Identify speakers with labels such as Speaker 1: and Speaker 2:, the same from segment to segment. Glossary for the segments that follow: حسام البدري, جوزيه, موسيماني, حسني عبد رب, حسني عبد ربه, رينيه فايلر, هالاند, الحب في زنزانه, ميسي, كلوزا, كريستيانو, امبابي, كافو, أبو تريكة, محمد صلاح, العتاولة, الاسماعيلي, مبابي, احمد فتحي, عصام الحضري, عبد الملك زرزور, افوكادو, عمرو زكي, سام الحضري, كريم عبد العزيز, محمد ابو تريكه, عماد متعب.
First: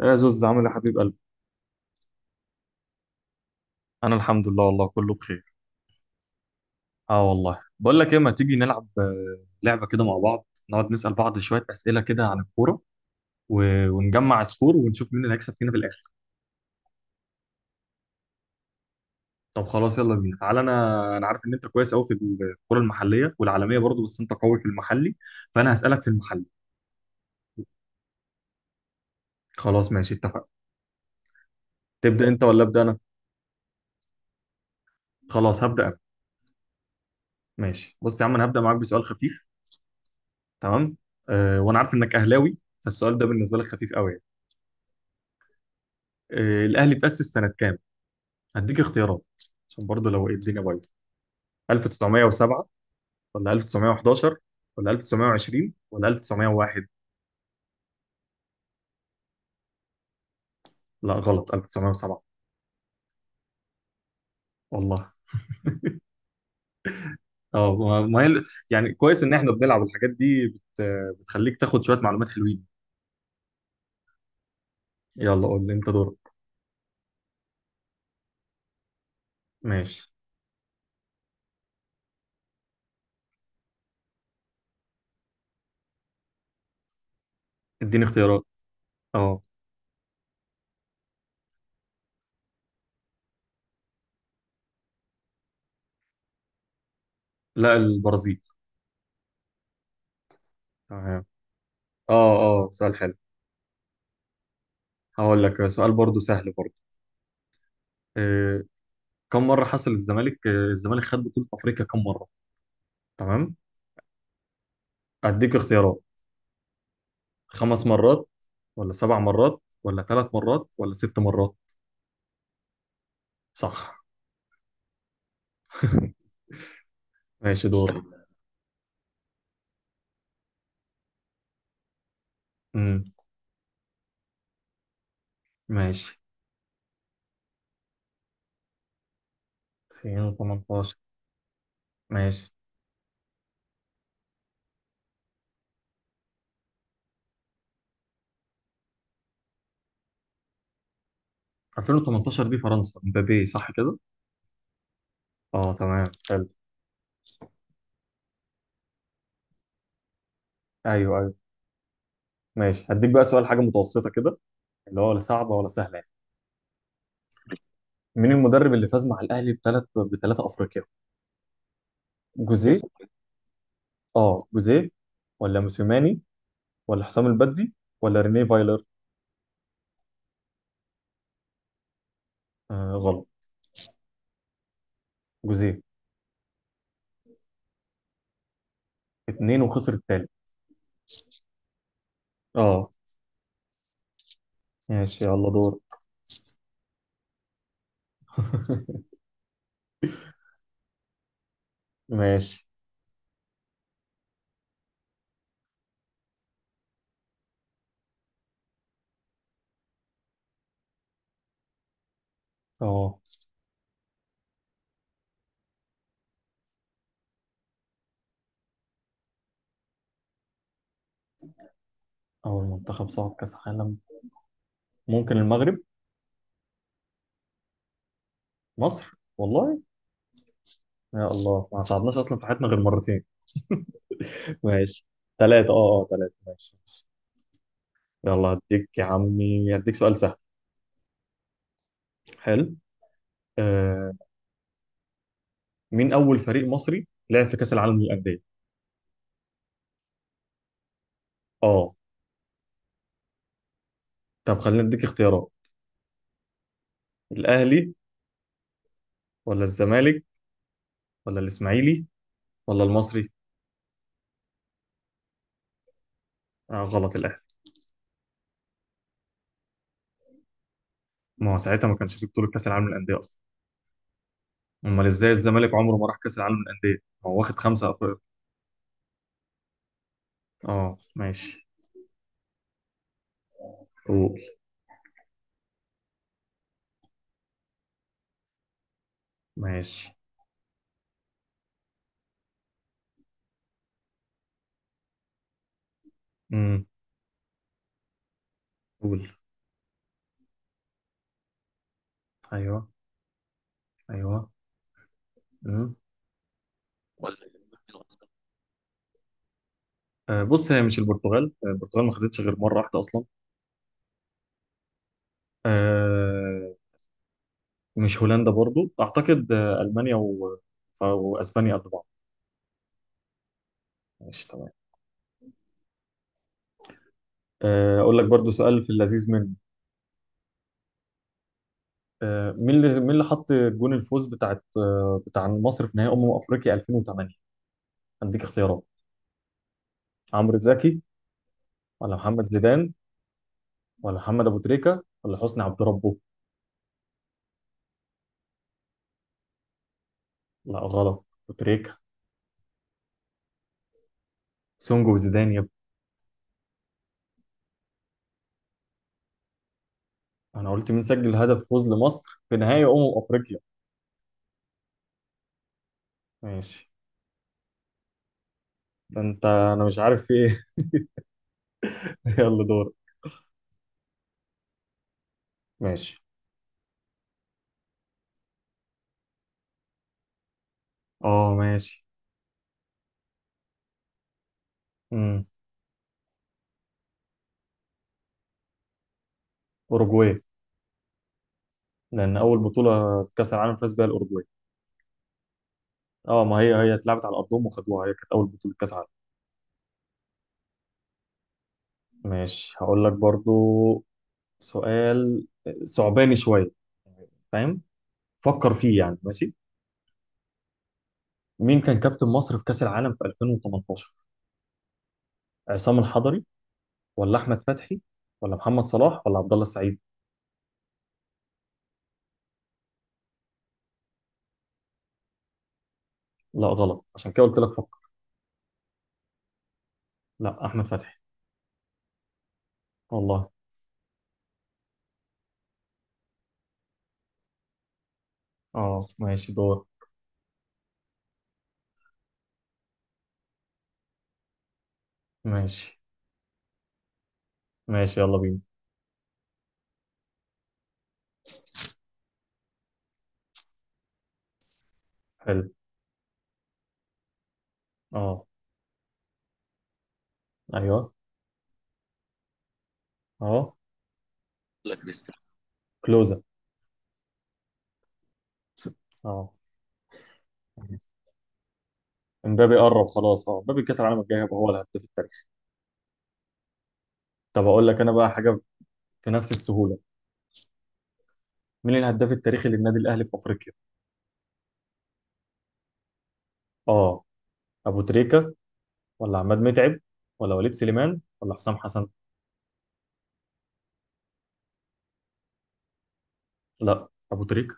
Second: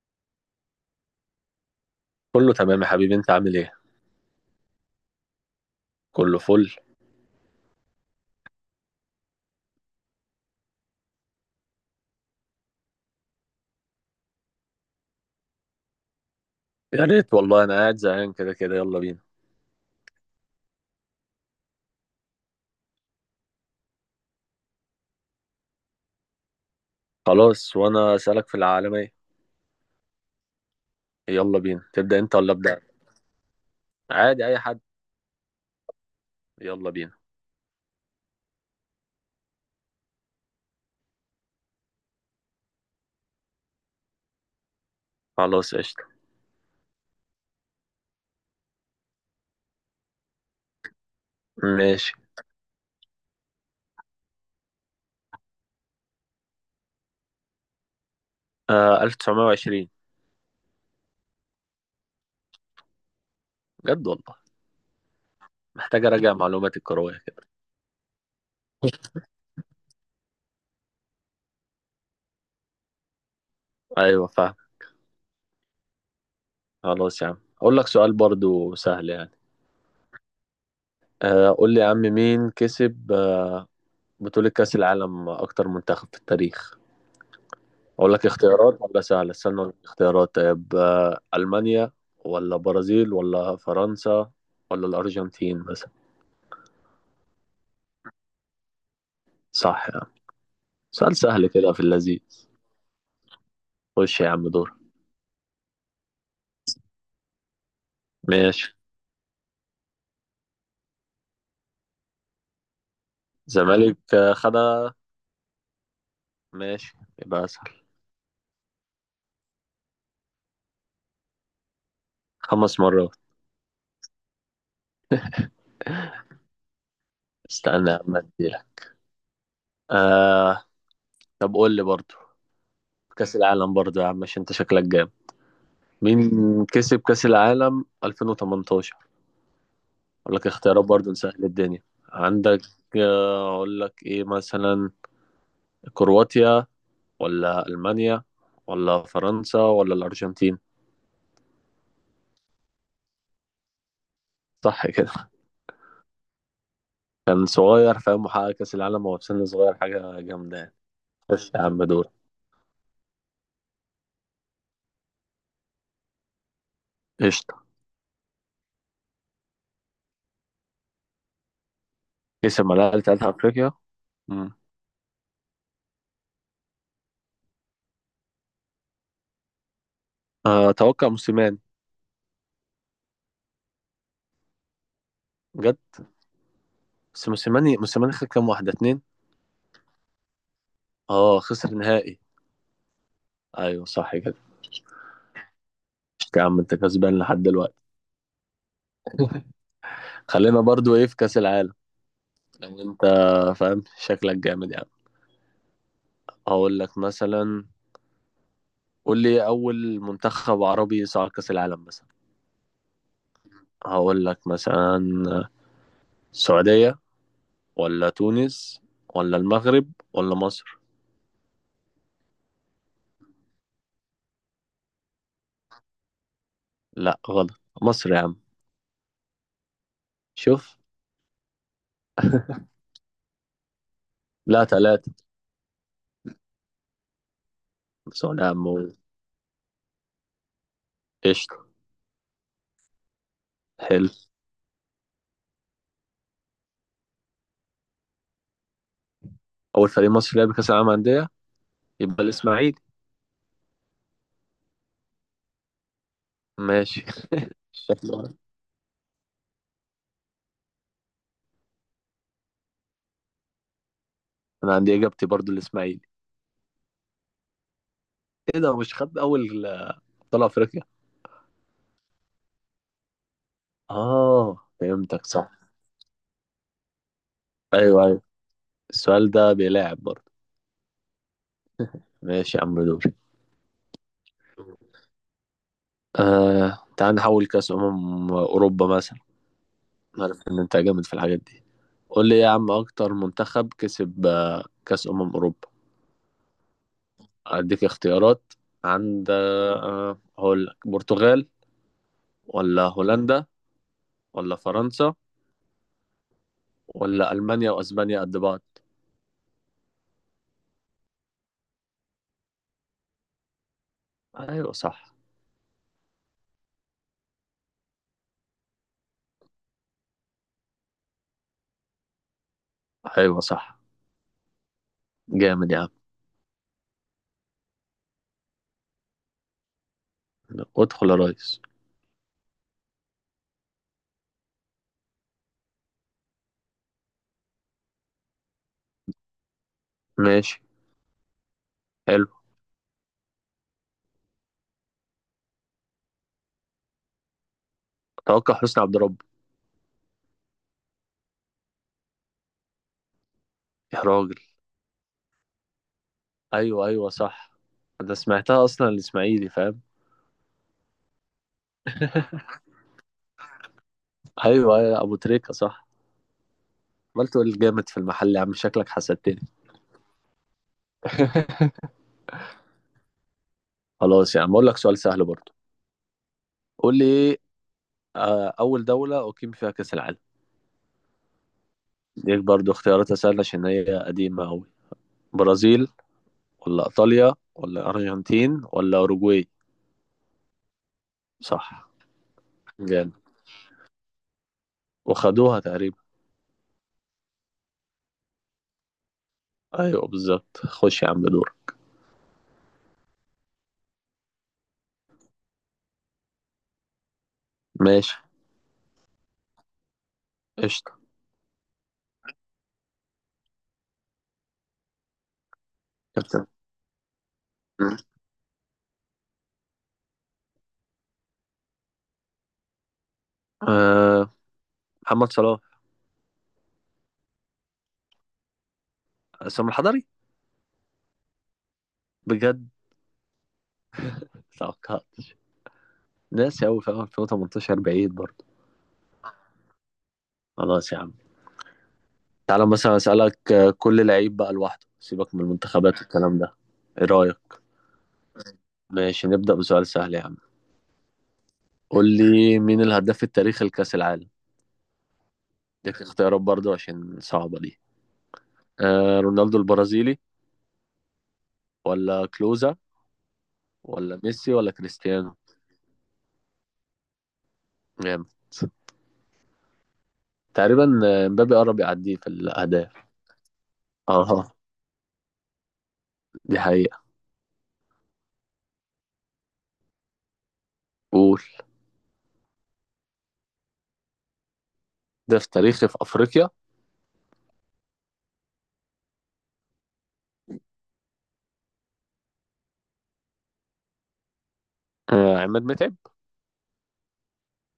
Speaker 1: يا زوز عامل يا حبيب قلبي.
Speaker 2: كله تمام يا حبيبي، انت عامل ايه؟
Speaker 1: انا الحمد لله والله كله بخير.
Speaker 2: كله فل.
Speaker 1: اه والله، بقول لك ايه، ما تيجي نلعب لعبه كده مع بعض، نقعد نسال بعض شويه اسئله كده عن الكوره و... ونجمع سكور ونشوف مين اللي هيكسب فينا في الاخر.
Speaker 2: يا ريت والله، انا قاعد زهقان كده كده، يلا بينا.
Speaker 1: طب خلاص يلا بينا، تعالى. انا عارف ان انت كويس قوي في الكوره المحليه والعالميه برضو، بس انت قوي في المحلي، فانا هسالك في المحلي.
Speaker 2: خلاص، وانا اسالك في العالمية.
Speaker 1: خلاص ماشي، اتفقنا.
Speaker 2: يلا بينا، تبدا
Speaker 1: تبدا
Speaker 2: انت
Speaker 1: انت
Speaker 2: ولا
Speaker 1: ولا
Speaker 2: ابدا؟
Speaker 1: ابدا انا؟
Speaker 2: عادي اي حد.
Speaker 1: خلاص، هبدا انا.
Speaker 2: يلا بينا.
Speaker 1: ماشي، بص يا عم، انا هبدا معاك بسؤال خفيف. تمام. أه، وانا عارف انك اهلاوي، فالسؤال ده بالنسبه لك خفيف قوي يعني.
Speaker 2: خلاص قشطة.
Speaker 1: أه، الاهلي اتاسس سنه كام؟ هديك اختيارات عشان برضه لو ايه الدنيا بايظه.
Speaker 2: ماشي.
Speaker 1: 1907 ولا 1911 ولا 1920 ولا 1901؟
Speaker 2: آه، 1920.
Speaker 1: لا غلط، 1907.
Speaker 2: بجد والله؟
Speaker 1: والله.
Speaker 2: محتاج اراجع معلوماتي الكروية كده.
Speaker 1: اه ما ما هي ال- يعني كويس ان احنا بنلعب الحاجات دي بتخليك تاخد شويه معلومات حلوين.
Speaker 2: ايوه فاهم.
Speaker 1: يلا قول لي، انت دورك.
Speaker 2: خلاص يا عم اقول لك سؤال برضو سهل يعني.
Speaker 1: ماشي،
Speaker 2: آه، قول لي يا عم، مين كسب بطولة كأس العالم اكتر منتخب في التاريخ؟
Speaker 1: اديني
Speaker 2: اقول لك
Speaker 1: اختيارات.
Speaker 2: اختيارات ولا سهله؟
Speaker 1: اه،
Speaker 2: استنى اقول لك اختيارات. طيب المانيا، ولا برازيل، ولا فرنسا، ولا الارجنتين مثلا؟
Speaker 1: لا البرازيل.
Speaker 2: صح يا عم. سؤال
Speaker 1: تمام.
Speaker 2: سهل كده في اللذيذ.
Speaker 1: اه اه، سؤال حلو.
Speaker 2: خش يا عم دور.
Speaker 1: هقول لك سؤال برضه سهل برضه. آه،
Speaker 2: ماشي.
Speaker 1: كم مره حصل الزمالك الزمالك خد بطوله افريقيا كم مره؟ تمام،
Speaker 2: زمالك خدها.
Speaker 1: اديك اختيارات.
Speaker 2: ماشي. يبقى اسهل.
Speaker 1: خمس مرات ولا سبع مرات ولا ثلاث مرات ولا ست مرات؟
Speaker 2: خمس مرات.
Speaker 1: صح. ماشي دور،
Speaker 2: استنى يا
Speaker 1: استنى.
Speaker 2: عم اديلك. آه. طب قول لي برضو
Speaker 1: امم
Speaker 2: كأس العالم برضو يا عم، مش انت شكلك جامد.
Speaker 1: ماشي.
Speaker 2: مين كسب كأس العالم 2018؟ اقول لك اختيارات
Speaker 1: 2018.
Speaker 2: برضو نسهل الدنيا.
Speaker 1: ماشي،
Speaker 2: عندك اقول لك ايه مثلا، كرواتيا، ولا ألمانيا، ولا فرنسا، ولا الأرجنتين؟
Speaker 1: 2018 دي فرنسا، مبابي، صح كده.
Speaker 2: صح كده.
Speaker 1: اه تمام حلو.
Speaker 2: كان صغير فاهم، وحقق كأس العالم وهو في سن صغير، حاجة جامدة يعني.
Speaker 1: ايوه ايوه.
Speaker 2: خش يا عم دور.
Speaker 1: ماشي، هديك بقى سؤال حاجه متوسطه كده، اللي هو لا صعبه ولا سهله يعني.
Speaker 2: قشطة.
Speaker 1: مين المدرب اللي فاز مع الاهلي بثلاثه افريقيا؟
Speaker 2: كسب
Speaker 1: جوزيه.
Speaker 2: ملاعب بتاعت أفريقيا.
Speaker 1: اه
Speaker 2: مم.
Speaker 1: جوزيه، ولا موسيماني ولا حسام البدري ولا رينيه فايلر؟
Speaker 2: آه، أتوقع موسيماني.
Speaker 1: آه غلط،
Speaker 2: جد؟
Speaker 1: جوزيه.
Speaker 2: بس موسيماني خد كام، واحدة اتنين.
Speaker 1: اتنين، وخسر التالت.
Speaker 2: اه خسر نهائي.
Speaker 1: اه
Speaker 2: أيوه صح كده.
Speaker 1: ماشي يلا دور.
Speaker 2: قشطة يا عم، أنت كسبان لحد دلوقتي. خلينا برضو إيه، في كأس العالم.
Speaker 1: ماشي.
Speaker 2: لو أنت فاهم، شكلك جامد يعني. هقول لك مثلا، قول لي أول منتخب عربي صعد كأس العالم مثلا.
Speaker 1: اه.
Speaker 2: هقول لك مثلا، السعودية، ولا تونس، ولا المغرب، ولا مصر؟
Speaker 1: اول منتخب صعد كاس عالم، ممكن المغرب.
Speaker 2: لا غلط، مصر يا عم.
Speaker 1: مصر؟ والله.
Speaker 2: شوف.
Speaker 1: يا الله، ما صعدناش اصلا في حياتنا غير مرتين.
Speaker 2: لا
Speaker 1: ماشي،
Speaker 2: ثلاثة.
Speaker 1: ثلاثة، اه اه ثلاثة، ماشي ماشي.
Speaker 2: سؤال يا
Speaker 1: يلا
Speaker 2: عم.
Speaker 1: هديك يا عمي، هديك سؤال سهل.
Speaker 2: قشطة.
Speaker 1: حلو.
Speaker 2: حلو.
Speaker 1: آه، مين اول فريق مصري لعب في كاس العالم للاندية؟
Speaker 2: أول فريق مصري لعب كأس العالم أندية؟
Speaker 1: اه،
Speaker 2: يبقى الإسماعيلي.
Speaker 1: طب خلينا نديك اختيارات.
Speaker 2: ماشي.
Speaker 1: الاهلي
Speaker 2: شكله.
Speaker 1: ولا الزمالك ولا الاسماعيلي ولا المصري؟
Speaker 2: أنا عندي إجابتي برضو الإسماعيلي.
Speaker 1: آه غلط، الاهلي.
Speaker 2: إيه ده، مش خد أول أبطال أفريقيا؟
Speaker 1: ما هو ساعتها ما كانش في بطولة كاس العالم للاندية اصلا.
Speaker 2: آه
Speaker 1: امال
Speaker 2: فهمتك،
Speaker 1: ازاي
Speaker 2: صح.
Speaker 1: الزمالك عمره ما راح كاس العالم للاندية، ما هو واخد خمسة.
Speaker 2: أيوه أيوه. السؤال ده بيلاعب برضو.
Speaker 1: اه ماشي.
Speaker 2: ماشي يا عم دوري.
Speaker 1: قول.
Speaker 2: آه تعال نحول كأس أمم أوروبا مثلا.
Speaker 1: ماشي.
Speaker 2: عارف إن أنت جامد في الحاجات دي. قول لي يا عم، أكتر منتخب كسب كأس أمم أوروبا.
Speaker 1: امم
Speaker 2: أديك اختيارات.
Speaker 1: قول.
Speaker 2: عند هقول لك برتغال، ولا
Speaker 1: ايوه
Speaker 2: هولندا،
Speaker 1: ايوه.
Speaker 2: ولا فرنسا،
Speaker 1: امم
Speaker 2: ولا
Speaker 1: ولا
Speaker 2: ألمانيا
Speaker 1: مين
Speaker 2: وأسبانيا
Speaker 1: أصلا؟
Speaker 2: قد بعض؟
Speaker 1: آه بص، هي مش البرتغال، البرتغال ما خدتش غير مره واحده اصلا.
Speaker 2: أيوة صح.
Speaker 1: آه، مش هولندا برضو اعتقد، آه المانيا واسبانيا قد بعض.
Speaker 2: أيوة صح.
Speaker 1: ماشي تمام.
Speaker 2: جامد يا عم.
Speaker 1: آه، اقول لك برضو سؤال في اللذيذ منه.
Speaker 2: ادخل يا ريس.
Speaker 1: آه، مين اللي حط جون الفوز بتاعت آه، بتاع مصر في نهائي افريقيا 2008؟ هديك اختيارات. عمرو
Speaker 2: ماشي.
Speaker 1: زكي ولا
Speaker 2: حلو.
Speaker 1: محمد زيدان ولا محمد ابو تريكه ولا حسني عبد ربه؟
Speaker 2: توقع حسني عبد رب.
Speaker 1: لا غلط، بتريكا.
Speaker 2: يا راجل.
Speaker 1: سونجو وزيدان يا ابني.
Speaker 2: أيوة أيوة صح. أنا سمعتها أصلا، الإسماعيلي فاهم.
Speaker 1: انا قلت مين سجل هدف فوز لمصر في نهائي افريقيا.
Speaker 2: أيوة أيوة أبو تريكة صح.
Speaker 1: ماشي.
Speaker 2: عملت تقول جامد في المحل يا عم، شكلك
Speaker 1: ده
Speaker 2: حسدتني.
Speaker 1: انت، انا مش عارف في ايه. يلا دور.
Speaker 2: خلاص يا عم أقول لك سؤال سهل برضه.
Speaker 1: ماشي.
Speaker 2: قول لي ايه، اول دولة اقيم فيها كأس العالم.
Speaker 1: اه ماشي.
Speaker 2: ديك برضو اختيارات سهلة عشان هي قديمة قوي.
Speaker 1: امم
Speaker 2: برازيل، ولا ايطاليا، ولا ارجنتين، ولا اوروجواي؟
Speaker 1: اوروجواي.
Speaker 2: صح.
Speaker 1: لان اول بطوله
Speaker 2: جامد.
Speaker 1: كاس العالم فاز بيها الاوروجواي.
Speaker 2: وخدوها تقريبا.
Speaker 1: اه، ما هي هي اتلعبت على ارضهم وخدوها، هي كانت اول بطوله كاس عالم.
Speaker 2: ايوه بالظبط. خش يا عم دور.
Speaker 1: ماشي. هقول لك برضو سؤال صعباني شويه، فاهم؟
Speaker 2: ماشي.
Speaker 1: فكر فيه يعني. ماشي.
Speaker 2: قشطة.
Speaker 1: مين كان كابتن مصر في كاس العالم في 2018؟ عصام الحضري
Speaker 2: كابتن.
Speaker 1: ولا احمد فتحي ولا محمد صلاح ولا عبد الله السعيد؟
Speaker 2: أه محمد صلاح.
Speaker 1: لا غلط، عشان كده قلت لك فكر.
Speaker 2: سام الحضري.
Speaker 1: لا، احمد فتحي.
Speaker 2: بجد؟
Speaker 1: والله.
Speaker 2: توقعتش. ناسي قوي، في 2018 بعيد برضو.
Speaker 1: اه ماشي دور.
Speaker 2: خلاص يا عم. تعالى مثلا اسألك كل لعيب بقى لوحده، سيبك من المنتخبات
Speaker 1: ماشي
Speaker 2: والكلام ده. ايه رأيك؟
Speaker 1: ماشي يلا بينا.
Speaker 2: ماشي. نبدأ بسؤال سهل يا عم. قول لي مين الهداف التاريخي لكأس العالم.
Speaker 1: حلو.
Speaker 2: ليك اختيارات برضو عشان صعبة دي.
Speaker 1: اه.
Speaker 2: آه رونالدو البرازيلي،
Speaker 1: ايوه.
Speaker 2: ولا كلوزا،
Speaker 1: اه.
Speaker 2: ولا ميسي، ولا
Speaker 1: لا
Speaker 2: كريستيانو؟
Speaker 1: كريستيانو، كلوزا.
Speaker 2: جامد.
Speaker 1: اه.
Speaker 2: تقريبا مبابي قرب يعديه في
Speaker 1: امبابي
Speaker 2: الأهداف.
Speaker 1: قرب خلاص، اه امبابي كاس العالم الجاي
Speaker 2: اه،
Speaker 1: هيبقى هو الهداف التاريخي.
Speaker 2: دي حقيقة.
Speaker 1: طب اقول لك انا بقى حاجه في نفس السهوله.
Speaker 2: قول.
Speaker 1: مين الهداف التاريخي للنادي الاهلي في افريقيا؟
Speaker 2: هداف تاريخي في أفريقيا.
Speaker 1: اه، ابو تريكه ولا عماد متعب ولا وليد سليمان ولا حسام حسن؟
Speaker 2: آه عماد متعب.
Speaker 1: لا، ابو تريكه.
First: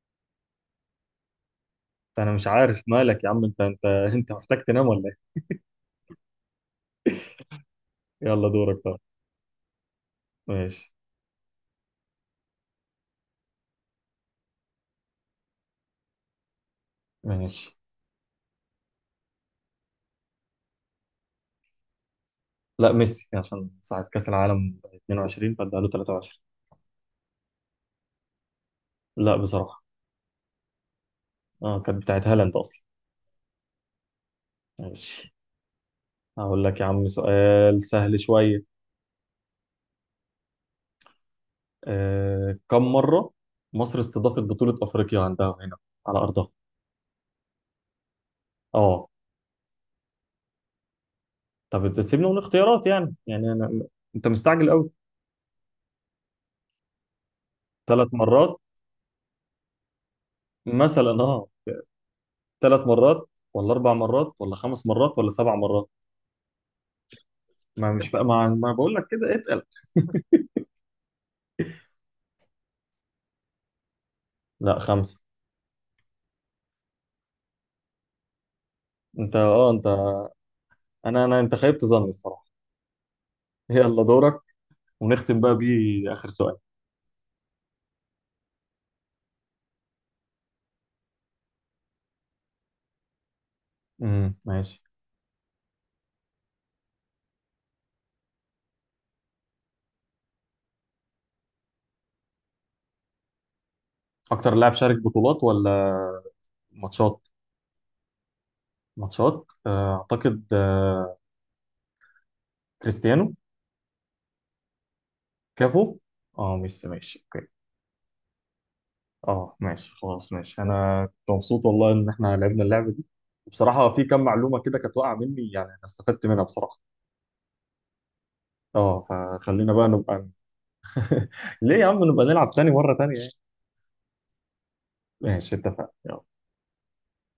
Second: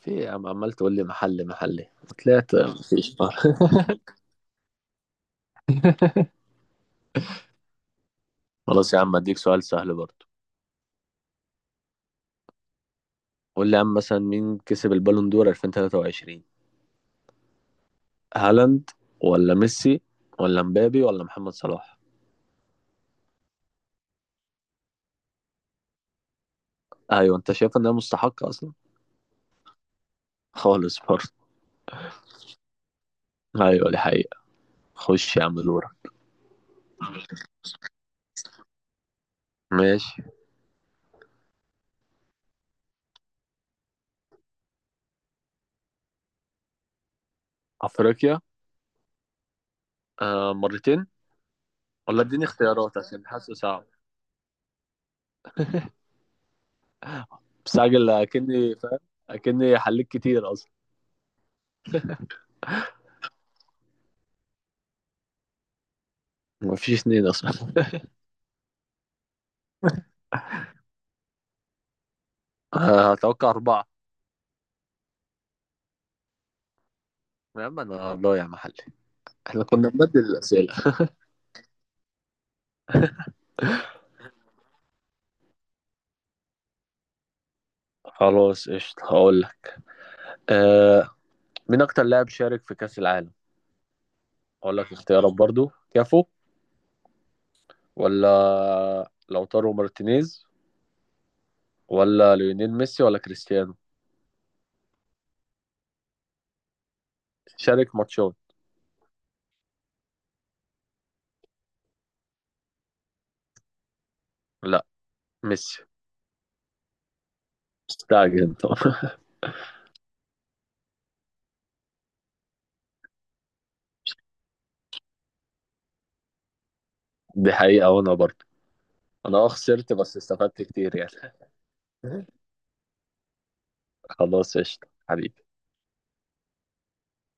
Speaker 2: في إيه يا عم، عمال تقول لي محلي محلي.
Speaker 1: انا مش
Speaker 2: طلعت
Speaker 1: عارف
Speaker 2: مفيش.
Speaker 1: مالك يا عم، انت انت محتاج تنام ولا ايه؟ يلا دورك
Speaker 2: خلاص
Speaker 1: طب.
Speaker 2: يا عم اديك سؤال سهل برضو.
Speaker 1: ماشي.
Speaker 2: قول لي يا عم مثلا، مين كسب البالون دور 2023؟
Speaker 1: ماشي.
Speaker 2: هالاند، ولا ميسي، ولا مبابي، ولا محمد صلاح؟
Speaker 1: لا ميسي، عشان ساعة كأس العالم 22 فادها له 23.
Speaker 2: ايوه انت شايف انها مستحقه اصلا؟
Speaker 1: لا بصراحة،
Speaker 2: خالص برضه.
Speaker 1: اه كانت بتاعت هالاند اصلا.
Speaker 2: ايوه دي حقيقه.
Speaker 1: ماشي.
Speaker 2: خش يا عم دورك.
Speaker 1: هقول لك يا عم سؤال سهل شوية.
Speaker 2: ماشي.
Speaker 1: آه، كم مرة مصر استضافت بطولة افريقيا عندها هنا على ارضها؟
Speaker 2: افريقيا.
Speaker 1: اه،
Speaker 2: آه مرتين.
Speaker 1: طب
Speaker 2: ولا
Speaker 1: تسيبنا من
Speaker 2: اديني
Speaker 1: اختيارات
Speaker 2: اختيارات
Speaker 1: يعني،
Speaker 2: عشان
Speaker 1: يعني
Speaker 2: حاسه
Speaker 1: انا.
Speaker 2: صعب.
Speaker 1: انت مستعجل قوي. ثلاث
Speaker 2: مستعجل
Speaker 1: مرات
Speaker 2: اكني فاهم. اكني حليت كتير اصلا.
Speaker 1: مثلا، اه، ثلاث مرات ولا اربع مرات ولا خمس مرات ولا سبع مرات؟
Speaker 2: مفيش اتنين اصلا.
Speaker 1: ما مش بقى ما, ما بقول لك كده اتقل.
Speaker 2: آه، اتوقع اربعه.
Speaker 1: لا خمسة.
Speaker 2: يا عم انا ضايع يا محلي.
Speaker 1: انت
Speaker 2: احنا
Speaker 1: اه انت،
Speaker 2: كنا بنبدل الاسئله.
Speaker 1: انا انت خيبت ظني الصراحة. يلا دورك، ونختم بقى بيه اخر سؤال.
Speaker 2: خلاص قشطة هقول لك. آه مين أكتر لاعب شارك في كأس العالم؟ أقول
Speaker 1: ماشي.
Speaker 2: لك اختيارات برضو، كافو، ولا لوتارو مارتينيز، ولا ليونيل ميسي، ولا كريستيانو.
Speaker 1: اكتر لاعب شارك بطولات ولا ماتشات؟
Speaker 2: شارك ماتشات.
Speaker 1: ماتشات اعتقد كريستيانو.
Speaker 2: لا، ميسي.
Speaker 1: كافو. اه ميسي، ماشي اوكي.
Speaker 2: مستعجل انت.
Speaker 1: اه ماشي خلاص، ماشي، انا كنت مبسوط والله ان احنا لعبنا اللعبة دي. بصراحة في كم معلومة كده كانت واقعة مني يعني، انا استفدت منها بصراحة.
Speaker 2: دي حقيقة وانا برضه.
Speaker 1: اه
Speaker 2: انا اه
Speaker 1: فخلينا بقى
Speaker 2: خسرت بس
Speaker 1: نبقى،
Speaker 2: استفدت كتير يعني.
Speaker 1: ليه يا عم نبقى نلعب تاني، مرة تانية يعني.
Speaker 2: خلاص قشطة حبيبي.
Speaker 1: ماشي اتفقنا.